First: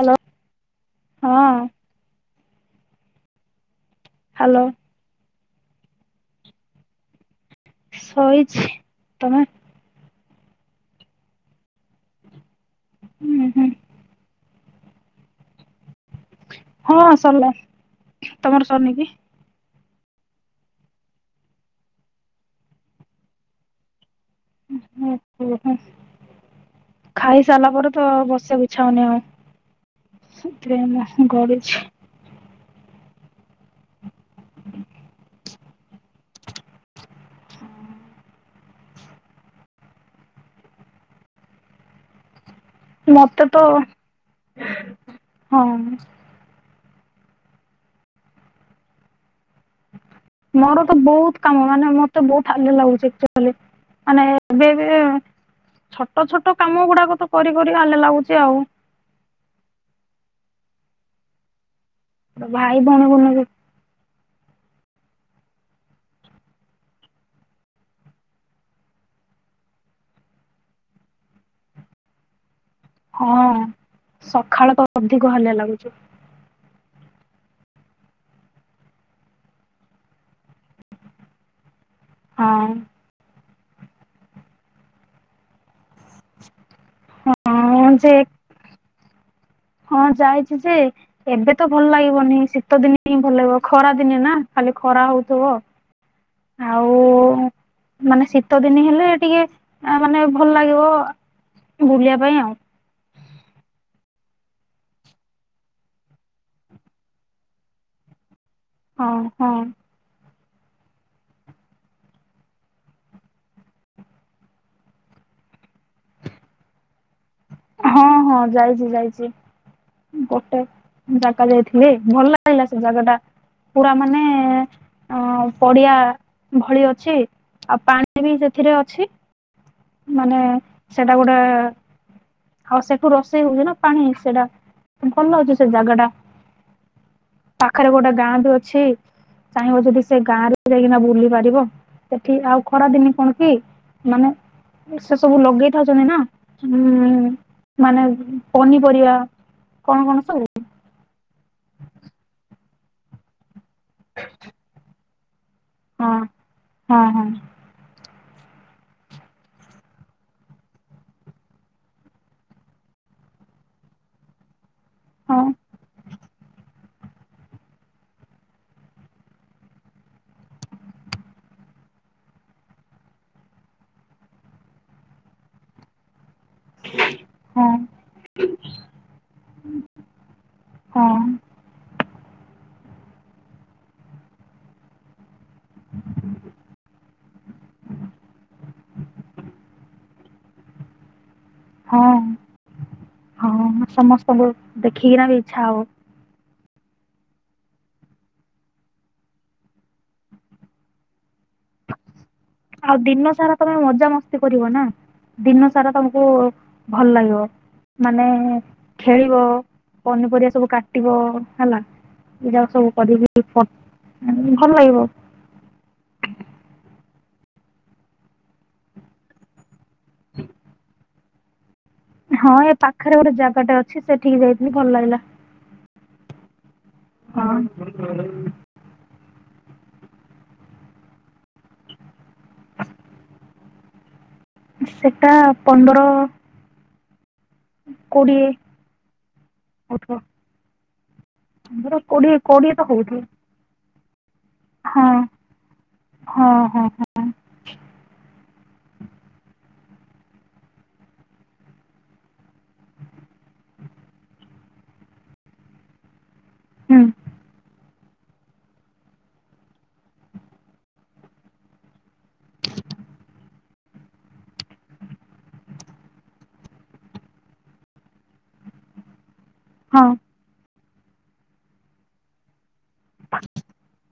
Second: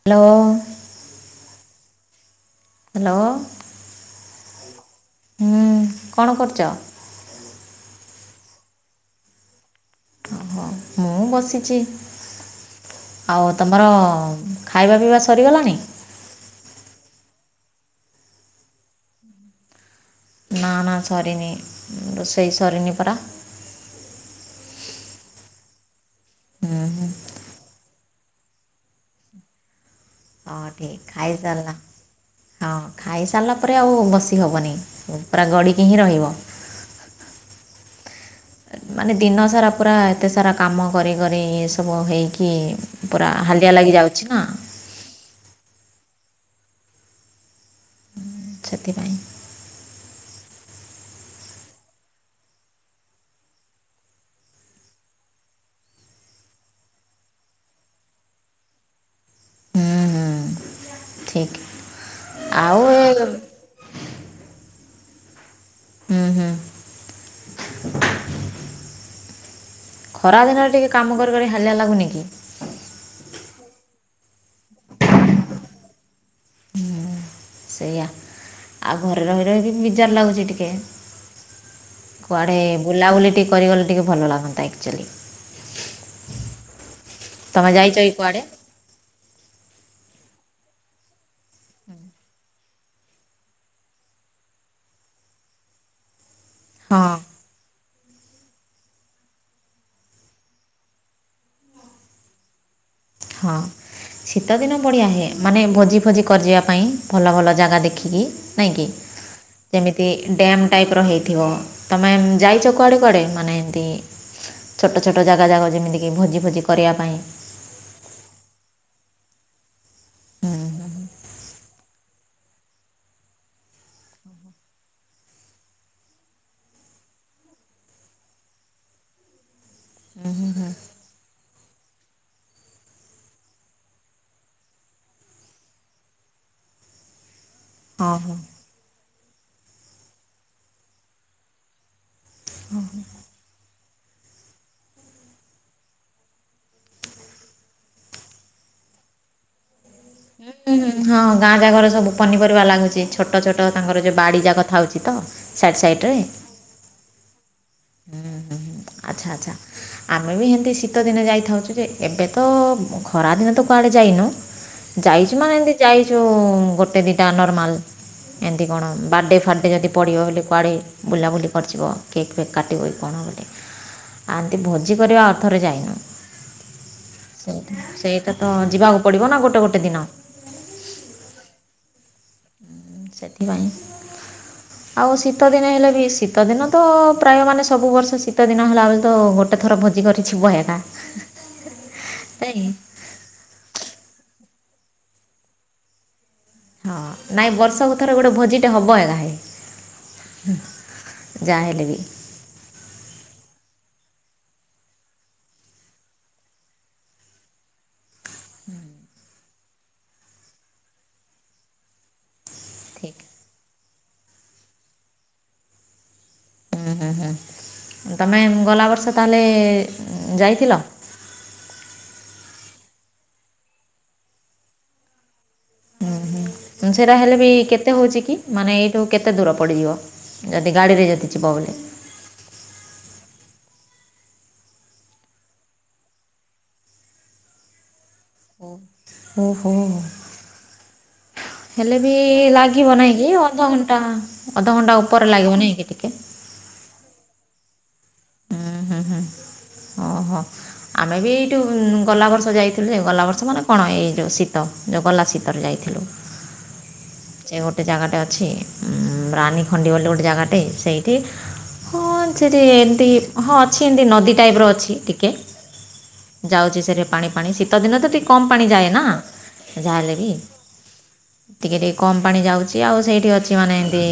Hello ହଁ hello hello ହୁଁ କଣ କରୁଛ? ଶୋଇଛି, ତମେ? ଓହୋ, ମୁଁ ବସିଛି, ହୁଁ ଆଉ ହୁଁ ତମର ଖାଇବା ପିଇବା ସରିଗଲାଣି? ହଁ ସରିଲାଣି, ତମର ସରନି କି? ନା ନା ସରିନି ରୋଷେଇ ସରିନି ପରା। [unintelligible] ହୁଁ ହୁଁ ଖାଇ ସାରିଲା ପରେ ତ ବସିବାକୁ ଇଛାହଉନି ଆଉ, ହଁ ସେଥିପାଇଁ ଠିକ୍ ମୁଁ ଖାଇସାରିଲା ଗଡୁଛି। ହଁ ଖାଇସାରିଲା ପରେ ଆଉ ବସିହବନି ପୁରା ଗଡିକି ହିଁ ରହିବ। ମାନେ ଦିନ ସାରା ପୁରା ଏତେ ସାରା କାମ କରି କରି ଏସବୁ ହେଇକି ପୁରା ମତେ ତ ହାଲିଆ ଲାଗିଯାଉଛି ନା ହଁ। ସେଥିପାଇଁ। ମୋର ତ ବହୁତ କାମ ମାନେ ମତେ ବହୁତ ହାଲିଆ ଲାଗୁଛି [unintelligible] ମାନେ ଏବେ ବି ଛୋଟ ଛୋଟ କାମ ଗୁଡାକ ତ କରି କରି ଲାଗୁଛି ଆଉ। ହୁଁ ହୁଁ ଭାଇ ଭ ହେଇଗଲ। ହୁଁ ହୁଁ। ଖରା ଦିନରେ ଟିକେ କାମ କରି କରି ହାଲିଆ ଲାଗୁନି କି? ହଁ ସଖାଳ ତ ଅଧିକ ହଲିଆ ଲାଗୁଛି। ସେଇଆ ଆଉ ଘରେ ରହି ରହି ବି ମିଜାର ଲାଗୁଛି ଟିକେ। ହଁ କୁଆଡ଼େ ବୁଲାବୁଲି ଟିକେ କରିଗଲେ ଟିକେ ଭଲ ଲାଗନ୍ତା ଆକ୍ଚୁଆଲି। ତମେ ହଁ ଯାଇଛ କି ଯେ କୁଆଡେ? ହଁ ଯାଇଛି ଯେ ଏବେ ତ ଭଲ ଲାଗିବନି, ଶୀତ ଦିନେ ଟି ଭଲ ଲାଗିବ ଖରା ଦିନେ ନା ଖାଲି ଖରା ହଉଥବ ଆଉ। ହଁ ଙ୍କ, ମାନେ ଶୀତ ଦିନ ହେଲେ ଟିକେ ମାନେ ଭଲ ଲାଗିବ ବୁଲିବା ପାଇଁ ଆଉ। ହଁ ଶୀତଦିନ ବଢ଼ିଆ ହେ, ମାନେ ଭୋଜି ଫୋଜି କରିିବା ପାଇଁ ଭଲ ଭଲ ଜାଗା ଦେଖିକି। ନାଇଁ କି ହଁ ହଁ ଯେମିତି ଏ ଡ୍ୟାମ୍ ଟାଇପି ର ହେଇଥିବ, ତମେ ଯାଇଛ କୁଆଡ଼େ କୁଆଡ଼େ ମାନେ ଏମିତି ଛୋଟ ଛୋଟ ଜାଗା ଯାଗ ଯେମିତିକି ଭୋଜି ଭୋଜି କରିବା ପାଇଁ। ହଁ ହଁ ଯାଇଛି ଯାଇଛି ହୁଁ ଗୋଟେ ଜାଗା ଯାଇଥି ଚୁନି ଭଲ ଲାଗିଲା ସେ ଜାଗା ଟା ପୁରା ମାନେ ଅ ପଡିଆ ଭଳି ଅଛି ଆଉ ପାଣି ବି ସେଥିରେ ଅଛି। ମାନେ ସେଟା ଗୋଟେ ଆଉ ସେଠୁ ରୋଷେଇ ହଉଚି ନା ପାଣି ସେଇଟା ଭଲ ଅଛି ସେ ଜାଗା ଟା। ହ ପାଖରେ ଗୋଟେ ଗାଁ ବି ଅଛି ଚାହିଁବ ଯଦି ସେ ଗାଁ ରେ ଯାଇକିନା ବୁଲି ପାରିବ। ସେଠି ଆଉ ଖରା ଦିନେ କଣ କି ମାନେ ସେ ସବୁ ଲଗେଇ ଥାଉଚନ୍ତି ନା ମାନେ ପନିପରିବା କଣ କଣ ସବୁ ହୁଁ ହୁଁ ହଁ ଗାଁ ଜାଗରେ ସବୁ ପନିପରିବା ଲାଗୁଛି ଛୋଟ ଛୋଟ ତାଙ୍କର ଯୋଉ ବାଡି ଯାକ ଥାଉଚି ତ। ସାଇଟ୍ ସାଇଟରେ ହଁ ହଁ ହଁ ହ ହ ଆଚ୍ଛା ଆଚ୍ଛା। ଆମେ ବି ହେମତି ଶୀତ ଦିନେ ଯାଇଥାଉଚୁ ଯେ ଏବେ ତ ଖରା ଦିନେ ତ କୁଆଡେ ଯାଇନୁ। ଯାଇଚୁ ହଁ ମାନେ ଏମିତି ଯାଇଚୁ ଗୋଟେ ଦିଟା ନର୍ମାଲ। ଏମିତି କଣ ବାର୍ଥଡ଼େ ଫାର୍ଡ଼େ ଯଦି ପଡ଼ିବ ହେଲେ କୁଆଡ଼େ ବୁଲାବୁଲି କରିଯିବ କେକ୍ ଫେକ୍ କାଟିବ କି କଣ ଗୋଟେ। ଆତି ଭୋଜି କରିବା ଅର୍ଥରେ ଯାଇନୁ। ସେଇଟା ସେଇଟା ତ ଯିବାକୁ ପଡିବ ନା ଗୋଟେ ଗୋଟେ ଦିନ। ହଁ। ସେଥିପାଇଁ ଆଉ ଶୀତଦିନ ହେଲେ ବି ଶୀତଦିନ ତ ପ୍ରାୟ ମାନେ ସବୁ ବର୍ଷ ଶୀତ ଦିନ ହେଲାବେଳେ ତ ଗୋଟେ ଗୋଟେ ଥର ଭଜି କରିଛି ବ ହେ ଏକ। ହଁ ହଁ ସମସ୍ତଙ୍କୁ ଦେଖିକିନା ବି ଇଛା ହବ। ହଁ ନାଇଁ ବର୍ଷକୁ ଥର ଗୋଟେ ଭୋଜିଟା ହେବ ହେ କାହିଁ ଯାହା ହେଲେ ବି। ଆଉ ଦିନ ସାରା ତମେ ମଜା ମସ୍ତି କରିବ ନା ଦିନ ସାରା ତମକୁ ଭଲ ଲାଗିବ। ମାନେ ଖେଳିବ ପନିପରିବା ସବୁ କାଟିବ ହେଲା। ଏଟାକ ସବୁ ଠିକ୍ କରିକି ଭଲ ଲାଗିବ। ହୁଁ ହୁଁ ହୁଁ। ତମେ ଗଲା ବର୍ଷ ତାହେଲେ ଯାଇଥିଲ? ହୁଁ ହଁ ଏ ପାଖରେ ଗୋଟେ ଜାଗାଟେ ଅଛି ସେଠିକି ଯାଇଥିଲି ଭଲ ଲାଗିଲା। ହୁଁ ହୁଁ ସେଟା ହେଲେ ବି ହଁ କେତେ ହଉଚି କି ମାନେ ଏଇ। ତମକୁ କେତେ ଦୂର ପଡ଼ିଯିବ ଯଦି ଗାଡ଼ିରେ ଯଦି ଯିବ ବୋଲି? ସେଟା ପନ୍ଦର କୋଡିଏ ଓହୋ ହୋ। ହଉଥିବ। ପନ୍ଦର ହେଲେ ବି କୋଡିଏ କୋଡିଏ ତ ଲାଗିବ ନା ହଉଥିବ କି ଅଧଘଣ୍ଟା ଅଧଘଣ୍ଟା ହଁ ଉପରେ ଲାଗିବ ନାହିଁ କି ଟିକେ। ହଁ ହଁ ହଁ ହୁଁ ହୁଁ ହୁଁ ଓହୋ। ଆମେ ବି ଏଇଠୁ ଗଲା ବର୍ଷ ଯାଇଥିଲୁ ଯେ ଗଲା ବର୍ଷ ମାନେ କଣ ଏଇ ଯୋଉ ଶୀତ ଯୋଉ ଗଲା ଶୀତରେ ଯାଇଥିଲୁ। ହୁଁ [unintelligible] ଗୋଟେ ଜାଗାଟେ ଅଛି ରାନୀ ଖଣ୍ଡି ବୋଲି ଗୋଟେ ଜାଗାଟେ ସେଇଠି ହଁ ସେଠି ଏମତି ହଁ ଅଛି ଏମତି ନଦୀ ଟାଇପ ର ଅଛି। ଟିକେ ଯାଉଚି ସେଠି ପାଣି ପାଣି ଶୀତଦିନ ତ ଟିକିେ କମ୍ ପାଣି ଯାଏ ନା। ହଁ ଯାହାହଲେ ବି ଟିକେ ଟିକେ କମ୍ ପାଣି ଯାଉଚି କି ଆଉ ସେଇଠି ଅଛି ମାନେ ଏମତି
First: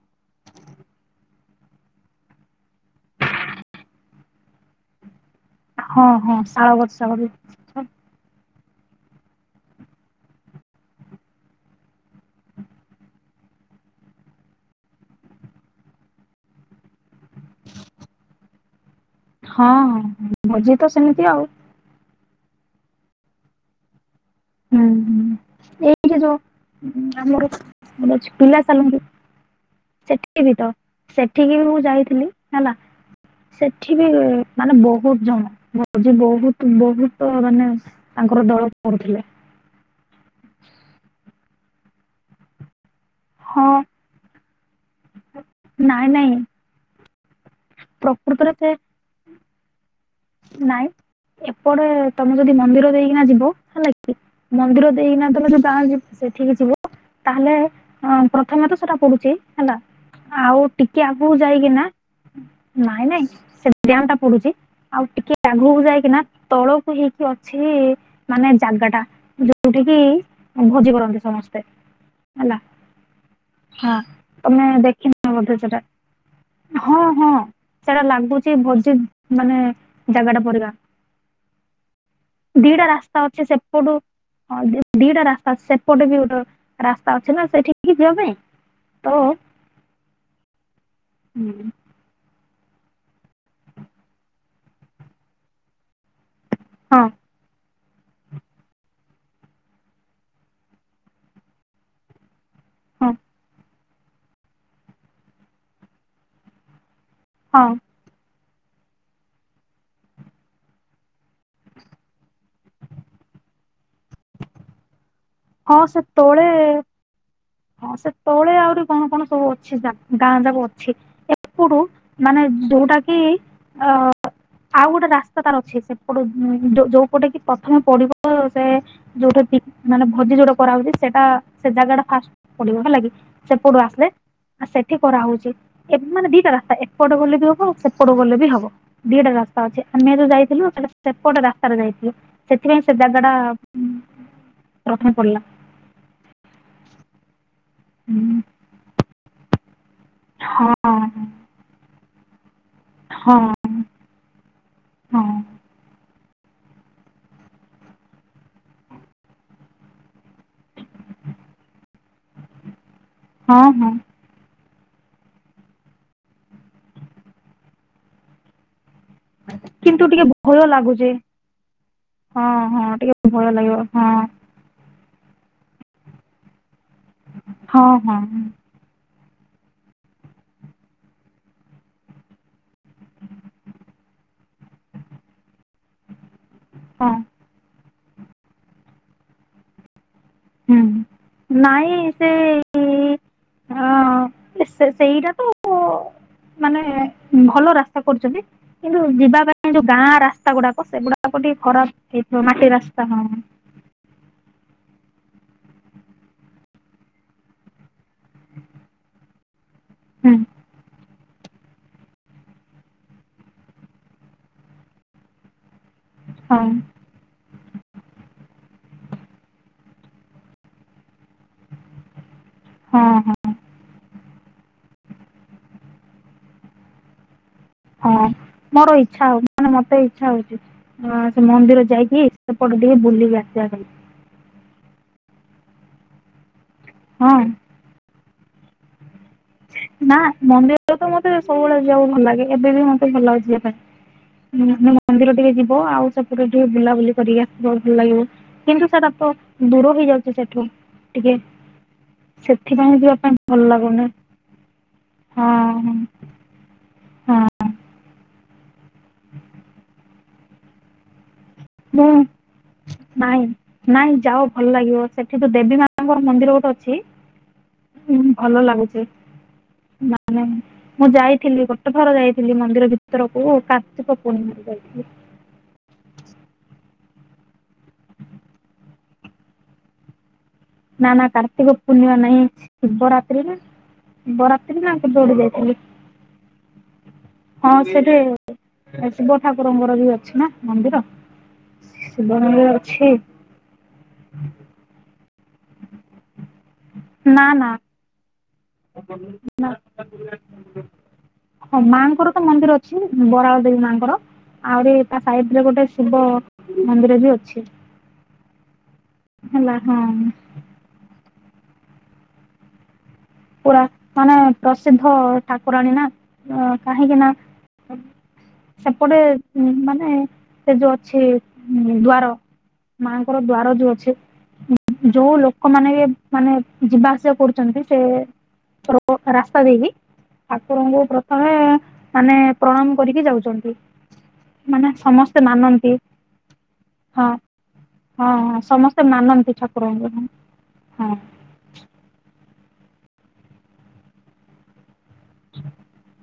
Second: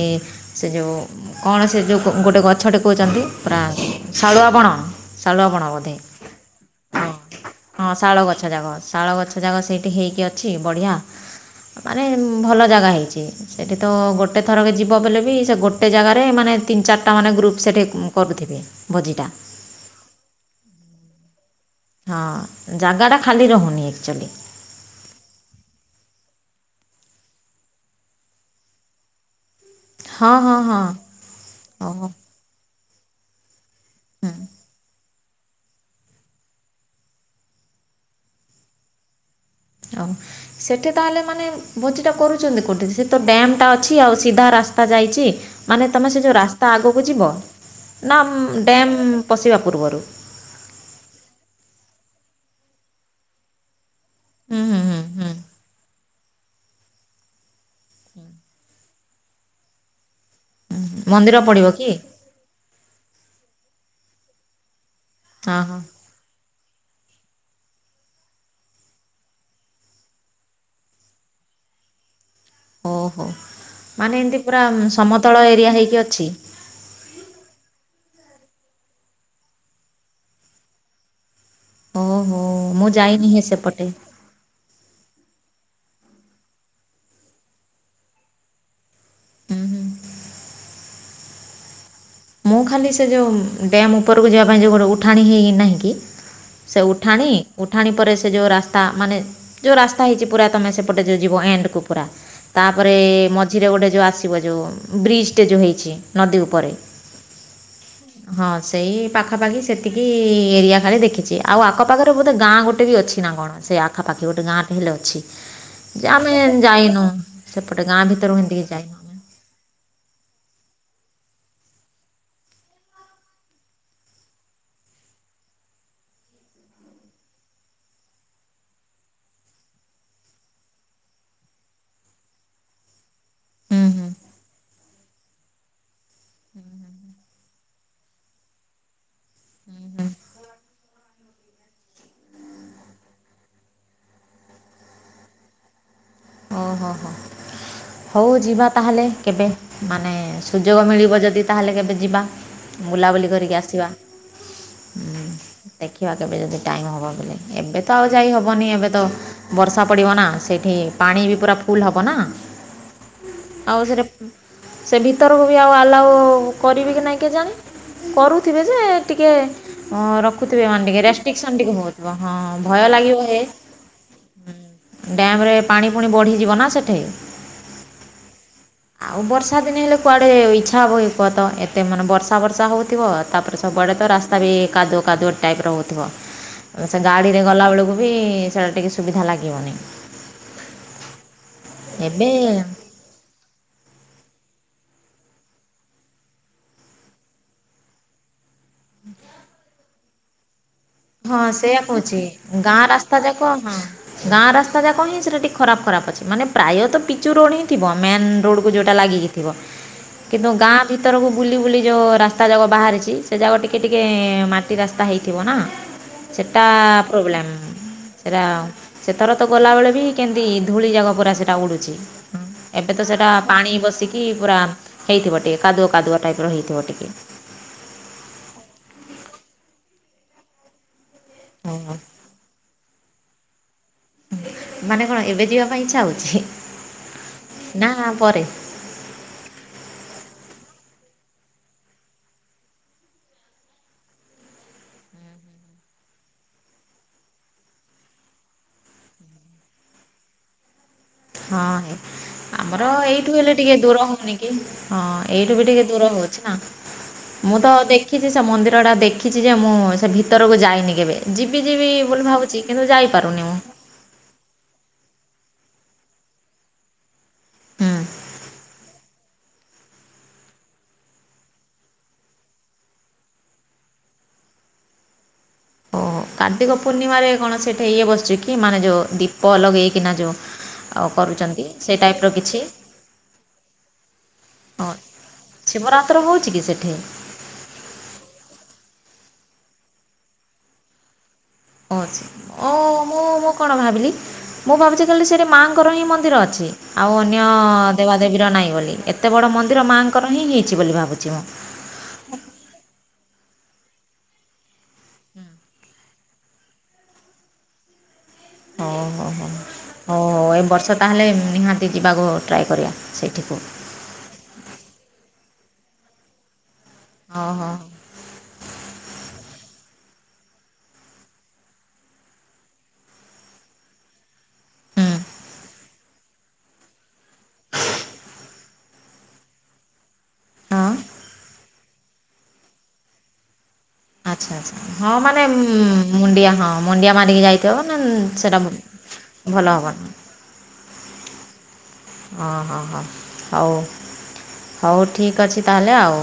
ସେ ଯୋଉ କଣ ସେ ଯୋଉ ଗୋଟେ ଗଛଟେ କୋହୁଚନ୍ତି? ପ୍ରା ଶାଳୁଆବଣ ଶାଳୁଆବଣ। ହଁ ହଁ ଶାଳ ବରସ [unintelligible] ହଁ ଶାଳ ଗଛ ଯାକ ଶାଳ ଗଛ ଯାକ ସେଇଠି ହେଇକି ଅଛି ବଢ଼ିଆ ମାନେ ଭଲ ଜାଗା ହେଇଛି। ସେଇଠି ତ ଗୋଟେ ଥରକ ଯିବ ବଲେ ବି ସେ ଗୋଟେ ଜାଗାରେ ମାନେ ତିନି ଚାରିଟା ମାନେ ଗ୍ରୁପ୍ ସେଇଠି କରୁଥିବେ। ବଜିଟା। ହଁ, ଭୋଜି ତ ସେମିତି ଆଉ। ହଁ ଜାଗାଟା ଖାଲି ରହୁନି ଆକ୍ଚୁଆଲି। ହୁଁ, ହୁଁ। ଏଇଠି ଯୋଉ ଆମର ଆମଛି ପିଲା ଚାଲନ୍ତି। ହଁ ସେଠିକି ବି ହଁ ତ, ହଁ ସେଠିକି ବି ମୁଁ ଓହୋ ଯାଇଥିଲି ହେଲା। ସେଠି ବି-ଇ ହୁଁ ମାନେ ବହୁତ। ଜଣ ଭଜି ବହୁତ ବହୁତ ମାନେ ତାଙ୍କର ଦଳ କରୁଥିଲେ। ହଉ ସେଠି ତାହେଲେ ମାନେ ଭୋଜିଟା କରୁଛନ୍ତି କୋଉଠି? ସେ ତ ଡ୍ୟାମ୍ ଟା ହଁ ଅଛି ଆଉ ସିଧା ରାସ୍ତା ଯାଇଚି, ମାନେ ନାଇଁ ତମେ ସେ ନାଇଁ ଯୋଉ ରାସ୍ତା ଆଗକୁ ଯିବ। ନା ପ୍ରକୃତରେ ସେ ଡ୍ୟାମ୍ ପଶିବା ପୂର୍ବରୁ। ନାଇଁ, ଏପଟେ ତମେ ଯଦି ମନ୍ଦିର ଦେଇକିନା ଯିବ ହେଲାକି ହୁଁ ହୁଁ ମନ୍ଦିର ହୁଁ ଦେଇକିନା ହୁଁ ତମେ ଯଉ ଗାଁ ଯିବ୍ ସେଠିକି ଯିବ, ତାହେଲେ ପ୍ରଥମେ ତ ସେଟା ପଡୁଛି ହେଲା ଆଉ ଟିକେ ଆଗକୁ ମନ୍ଦିର ପଡ଼ିବ ଯାଇକି ନା କି ନାଇଁ ନାଇଁ ସେଟି ଡ୍ୟାମ୍ ଟା ପଡୁଛି, ଆଉ ଟିକେ ହଁ ଆଗକୁ ହଁ ଯାଇକିନା ତଳ ହେଇକି ଅଛି ମାନେ ଜାଗା ଟା, ଯୋଉଠି କି ଭୋଜି କରନ୍ତି ସମସ୍ତେ। ହେଲା ହଉ ହଉ ହଁ, ମାନେ ଏମିତି ପୁରା ତମେ ଦେଖିନ ସମତଳ ବୋଧେ ଏରିଆ ସେଟା! ହେଇକି ଅଛି ହଁ, ହଁ, ସେଟା ଲାଗୁଛି ଭୋଜି ମାନେ ଜାଗାଟା ପରିକା ଓହୋ ଦିଟା ମୁଁ ରାସ୍ତା ଯାଇନି ହେ ଅଛି ସେପଟେ ସେପଟୁ ହଁ, ଦି ଦିଟା ରାସ୍ତା ଅଛି ସେପଟେ ବି ଗୋଟେ ରାସ୍ତା ଅଛି ନା ସେଠିକି ଯିବାପାଇଁ ତ ହୁଁ ହୁଁ ହୁଁ। ମୁଁ ଖାଲି ସେ ଯେଉଁ ଡ୍ୟାମ୍ ଉପରକୁ ଯିବା ପାଇଁ ଯେଉଁ ଗୋଟେ ଉଠାଣି ହେନାହିଁକ କି! ସେ ହଁ ଉଠାଣି ଉଠାଣି ପରେ ସେ ଯଉ ରାସ୍ତା, ମାନେ ଯଉ ରାସ୍ତା ହେଇଛି ପୁରା ତୁମେ ସେପଟେ ଯେ ଯିବ ଏଣ୍ଡକୁ ପୁରା ତାପରେ ହଁ ମଝିରେ ଗୋଟେ ଯଉ ଆସିବ ଯଉଁ ବ୍ରିଜଟେ ଯେଉ ହେଇଛି ନଦୀ ଉପରେ। ହଁ। ହଁ, ସେଇ ପାଖାପାଖି ସେତିକି ଏରିଆ ଖାଲି ଦେଖିଛି। ଆଉ ଆଖପାଖରେ ବୋଧେ ଗାଁ ଗୋଟେ ବି ଅଛି। କି ନା କଣ! ସେ ଆଖାପାଖି ଗୋଟେ ଗାଁ ଟେ ହେଲେ ଅଛି। ହଁ, ସେ ଯେ ଆମେ ତଳେ, ଯାଇନୁ ସେପଟେ ହଁ ଗାଁ ସେ ଭିତରକୁ ତଳେ ଏମିତିକି ଆହୁରି ଯାଇନୁ କଣ ଆମେ କଣ ସବୁ ଅଛ୍? ସେ ଗାଁ ଯାଗ ଅଛି ଏପଡୁ ମାନେ ଯଉଟାକି ଅ ଆଉ ଗୋଟେ ରାସ୍ତା ତାର ଅଛି ସେପଟୁ ଉଁ, ଯୋଉପଟେ କି ପ୍ରଥମେ ପଡିବ ସେ ଯୋଉଟା କି ମାନେ ଭୋଜି ଯୋଉଠେ କରା ହଉଛି, ସେଟା ସେ ଜାଗା ଟା ଫାଷ୍ଟ୍ ପଡିବ ହେଲାକି, ସେପଟୁ ହୁଁ ଆସିଲେ ହୁଁ ଆ ସେଠି କରାହଉଛି। ଏ ବେ ମାନେ ଦିଟା ରାସ୍ତା, ଏପଟ ଗଲେ ବି ହବ ଆ ସେପଟେ ଗଲେ ବି ହବ। ଦିଟା ରାସ୍ତା ଅଛି, ଆମେ ଯୋଉ ଯାଇଥିଲୁ ସେପଟେ ରାସ୍ତାରେ ଯାଇଥିଲୁ। ସେଥିପାଇଁ ସେ ଜାଗଡା ପ୍ରଥମେ ପଡିଲା। ଓ ହୋ, ହୋ। ହଉ ଯିବା ତାହେଲେ କେବେ, ମାନେ ହଁ ସୁଯୋଗ ମିଳିବ ଯଦି ତାହେଲେ କେବେ ଯିବା? ବୁଲାବୁଲି ହଁ କରିକି ଆସିବା। ହୁଁ ହଁ ଦେଖିବା କେବେ ଯଦି ଟାଇମ୍ ହେବ ବେଲେ? ଏବେ ତ ଆଉ ଯାଇ ହବନି ଏବେ ତ ବର୍ଷା ପଡିବ ନା, ସେଇଠି ପାଣି ବି ପୁରା ଫୁଲ ହବ ନା। ହଁ ଆଉ ହଁ ଥରେ ସେ ଭିତରକୁ ବି ଆଉ ଆଲାଉ କରିବି କି ନାଇଁ କେ ଜାଣି କରୁଥିବେ ଯେ ଟିକେ ଅ କିନ୍ତୁ ଟିକେ ଭୟ ରଖୁଥିବେ ମାନେ ଟିକେ ଲାଗୁଛି ରେଷ୍ଟ୍ରିକସନ ଟିକେ ହଉଥିବ ହଁ ହଁ ଭୟ ଲାଗିବ ଟିକେ ହେ। ଭୟ ଲାଗିବ ହଁ ଡ୍ୟାମ୍ ରେ ପାଣି ପୁଣି ବଢିଯିବ ନା ସେଠି। ହଁ, ହଁ। ଆଉ ବର୍ଷା ଦିନେ ହେଲେ କୁଆଡେ ଇଚ୍ଛା ହବ ହେ କୁହ ତ ଏତେ ମାନେ ବର୍ଷା ଫର୍ଷା ହଉଥିବ ତାପରେ। ସବୁ ଆଡେ ତ ରାସ୍ତା ବି କାୁଦୁଅ କାୁଦୁଆ ଟାଇପ୍ ର ହଉଛି। ସେ ହଁ ଗାଡ଼ିରେ ଗଲାବେଳକୁ ବି ସେଇଟା ଟିକେ ସୁବିଧା ଲାଗିବନି। ହୁଁ, ହୁଁ, ନାଇଁ ସେ [inaudible] ହଁ ସେ -ସେଇଟା ତ ମାନେ ଭଲ ରାସ୍ତା କରୁଛନ୍ତି କିନ୍ତୁ ଯିବା ପାଇଁ ଯୋଉ ଗାଁ ରାସ୍ତା ଗୁଡାକ ସେଗୁଡାକ ହଁ ଟିକେ ସେଇଆ ଖରାପ କହୁଛି ହେଇଥିବ ମାଟି ଗାଁ ରାସ୍ତା ହଁ ଯାକ ହଁ ଗାଁ ରାସ୍ତା ଯାକ ହିଁ ସେଟା ଟିକେ ଖରାପ୍ ଖରାପ୍ ଅଛି ମାନେ ପ୍ରାୟତ ପିଚୁ ରୋଡ ଥିବ ମେନ୍ ରୋଡୁ କୁ ଯୋଉଟା ଲାଗିକି। ଥିବ ହୁଁ କିନ୍ତୁ ଗାଁ ଭି ଭିତରକୁ ବୁଲି ବୁଲି ଯୋଉ ରାସ୍ତା ଯାକ ବାହାରିଛି ସେ ଯାଗକ ଟିକେ ଟିକେ ମାଟି ରାସ୍ତା ହେଇଥିବ ନା। ହଁ ସେଟା ପ୍ରୋବ୍ଲେମ୍। ସେଟା ସେଥର ତ ଗଲାବେେଳେ ବି କେମିତି ଧୂଳି ଜାଗା ପୁରା ସେଟା ଉଡୁଛି। ଏବେ ହଁ ତ ସେଇଟା ହଁ ପାଣି ବସିକି ପୁରା ହେଇଥିବ ଟିକେ କାଦୁଅ କାଦୁଅ ଟାଇପ୍ ର ହେଇଥିବ ଟିକେ। ହଁ ମୋର ଇଚ୍ଛା ହଉ ମାନେ ମତେ ଇଚ୍ଛା ହଉଛି ମାନେ ସେ ମନ୍ଦିର ଓହୋ, ଯାଇକି ସେପଟୁ ଟିକେ ବୁଲିିକି ଆସିବା ପାଇଁ। ମାନେ କଣ ଏବେ ଯିବା ପାଇଁ ଇଚ୍ଛା ହଉଛି। ହଁ। ନା ପରେ। ନା ମନ୍ଦିରରେ ତ ମତେ ସବୁବେଳେ ଯିବାକୁ ଭଲ ଲାଗେ ଏବେ ବି ମତେ ଭଲ ଲାଗେ ଯିବା ପାଇଁ। ହୁଁ ମନ୍ଦିର ଟିକେ ଯିବ ଆଉ ସେପୁରରେ ଟିକେ ବୁଲାବୁଲି କରିକି ଆସିବ ଭଲ ଲାଗିବ। କିନ୍ତୁ ସେଟା ତ ଦୂର ହେଇଯାଉଛି ସେଠୁ ଟିକେ ହଁ ଆମର ସେଥିପାଇଁ ଯିବା ଏଇଠୁ ପାଇଁ ହେଲେ ଭଲ ଟିକେ ଦୂର ଲାଗୁନି ହଉନି କି ହଁ ଏଇଠୁ ବି ଟିକେ ଦୂର ହଉ। ନା ହଁ ମୁଁ ତ ଦେଖିଛି ସେ ମନ୍ଦିର ଟା ଦେଖିଛି ଯେ ମୁଁ ସେ ଭିତରକୁ ଯାଇନି କେବେ। ଯିବି ଯିବି ମୁଁ ବୋଲି ଭାବୁଛି କିନ୍ତୁ ନାଇଁ ଯାଇପାରୁନି ମୁଁ। ନାଇଁ ଯାଅ ଭଲ ଲାଗିବ ସେଠି ତ ଦେବୀ ମାଙ୍କର ମନ୍ଦିର ଗୋଟେ ଅଛି। ହୁଁ, ଭଲ ଲାଗୁଛି ନା ନାଇଁ। ମୁଁ ଯାଇଥିଲି ଗୋଟେ ଥର ଯାଇଥିଲି ମନ୍ଦିର ଭିତରକୁ କାର୍ତ୍ତିକ ପୁଣିମା ରେ ଯାଇଥିଲି। ଓ କାର୍ତ୍ତିକ ପୂର୍ଣ୍ଣିମାରେ କଣ ସେଠା ଇଏ ବସିଛି କି ମାନେ ଯୋଉ ଦୀପ ଲଗେଇକିନା ଯୋଉ ଆଉ ନା ନା କରୁଛନ୍ତି କାର୍ତ୍ତିକ ସେ ପୂର୍ଣିମା ଟାଇପ୍ର ନାହିଁ କିଛି ଶିବ ରାତ୍ରି ରେ। ଶିବ ରାତ୍ରି ହଁ ନ ଆଉ କେବେ ଗୋଟେ ଯାଇଥିଲି। ଶିବରାତ୍ର ହେଉଛି କି ସେଠି ହଁ ସେଇଠି ଶିବ ଠାକୁରଙ୍କର ବି ଅଛି ନା ମନ୍ଦିର। ହଁ ଅଛି ଶିବ ମନ୍ଦିର ଅ ଅଛି ମୁଁ ମୁଁ କଣ ଭାବିଲି? ମୁ ଭାବୁଛି ଖାଲି ସେଟା ମାଙ୍କର ହିଁ ମନ୍ଦିର ଅଛି। ଆଉ ଅନ୍ୟ ନା ନା ଦେବା ଦେବୀର ନାହିଁ ବୋଲି ଏତେ ବଡ଼ ମନ୍ଦିର ମାଆଙ୍କର ହିଁ ହେଇଛି ବୋଲି ଭାବୁଛି ମୁଁ। ହଁ ମାଙ୍କର ତ ମନ୍ଦିର ଅଛି ବରାଳ ଦେବୀ ମାଙ୍କର ଆହୁରି ତା ସାଇଟ୍ ରେ ଗୋଟେ ଶିବ ମନ୍ଦିର ବି ଅଛି। ହଉ ହଉ ହଉ ହେଲା ହଁ ହଉ ହଉ ଏ ବର୍ଷ ତାହେଲେ ନିହାତି ଯିବାକୁ ଟ୍ରାଏ କରିବା ସେଇଠିକୁ। ପୁରା ମାନେ ପ୍ରସିଦ୍ଧ ଠାକୁରାଣୀ ନା ଅ କାହିଁକି ନା ହଉ ହଉ ସେପଟେ ମାନେ ସେ ଯୋଉ ଅଛି ଦ୍ୱାର। ମାଆଙ୍କର ଦ୍ୱାର ଯୋଉ ହୁଁ ଅଛି ଯୋଉ ଲୋକମାନେ ବି ମାନେ ଯିବା ଆସିବା କରୁଛନ୍ତି ସେ ରୋ ଡ଼ ରାସ୍ତା ଦେଇକି ହଁ ଠାକୁରଙ୍କୁ ପ୍ରଥମେ ମାନେ ପ୍ରଣାମ କରିକି ଯାଉଛନ୍ତି ଆଚ୍ଛା ଆଚଛା ମାନେ ହଁ ସମସ୍ତେ ମାନେ ମାନନ୍ତି ମୁଣ୍ଡିଆ ହଁ ମୁଣ୍ଡିଆ ହଁ ମାରିକି ଯାଇଥିବ ମାନେ ହଁ ହଁ ସେଟା ସମସ୍ତେ ମାନନ୍ତି ଠାକୁରଙ୍କୁ ହଁ ହଁ ହଁ ହଁ ହଉ ହଉ ଠିକ୍ ଅଛି ତାହେଲେ ଆଉ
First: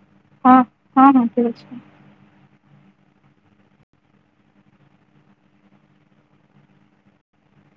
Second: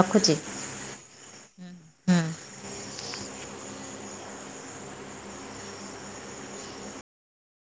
ରଖୁଛି ହଁ ହଁ ହଁ ଠିକ ଅଛି ହୁଁ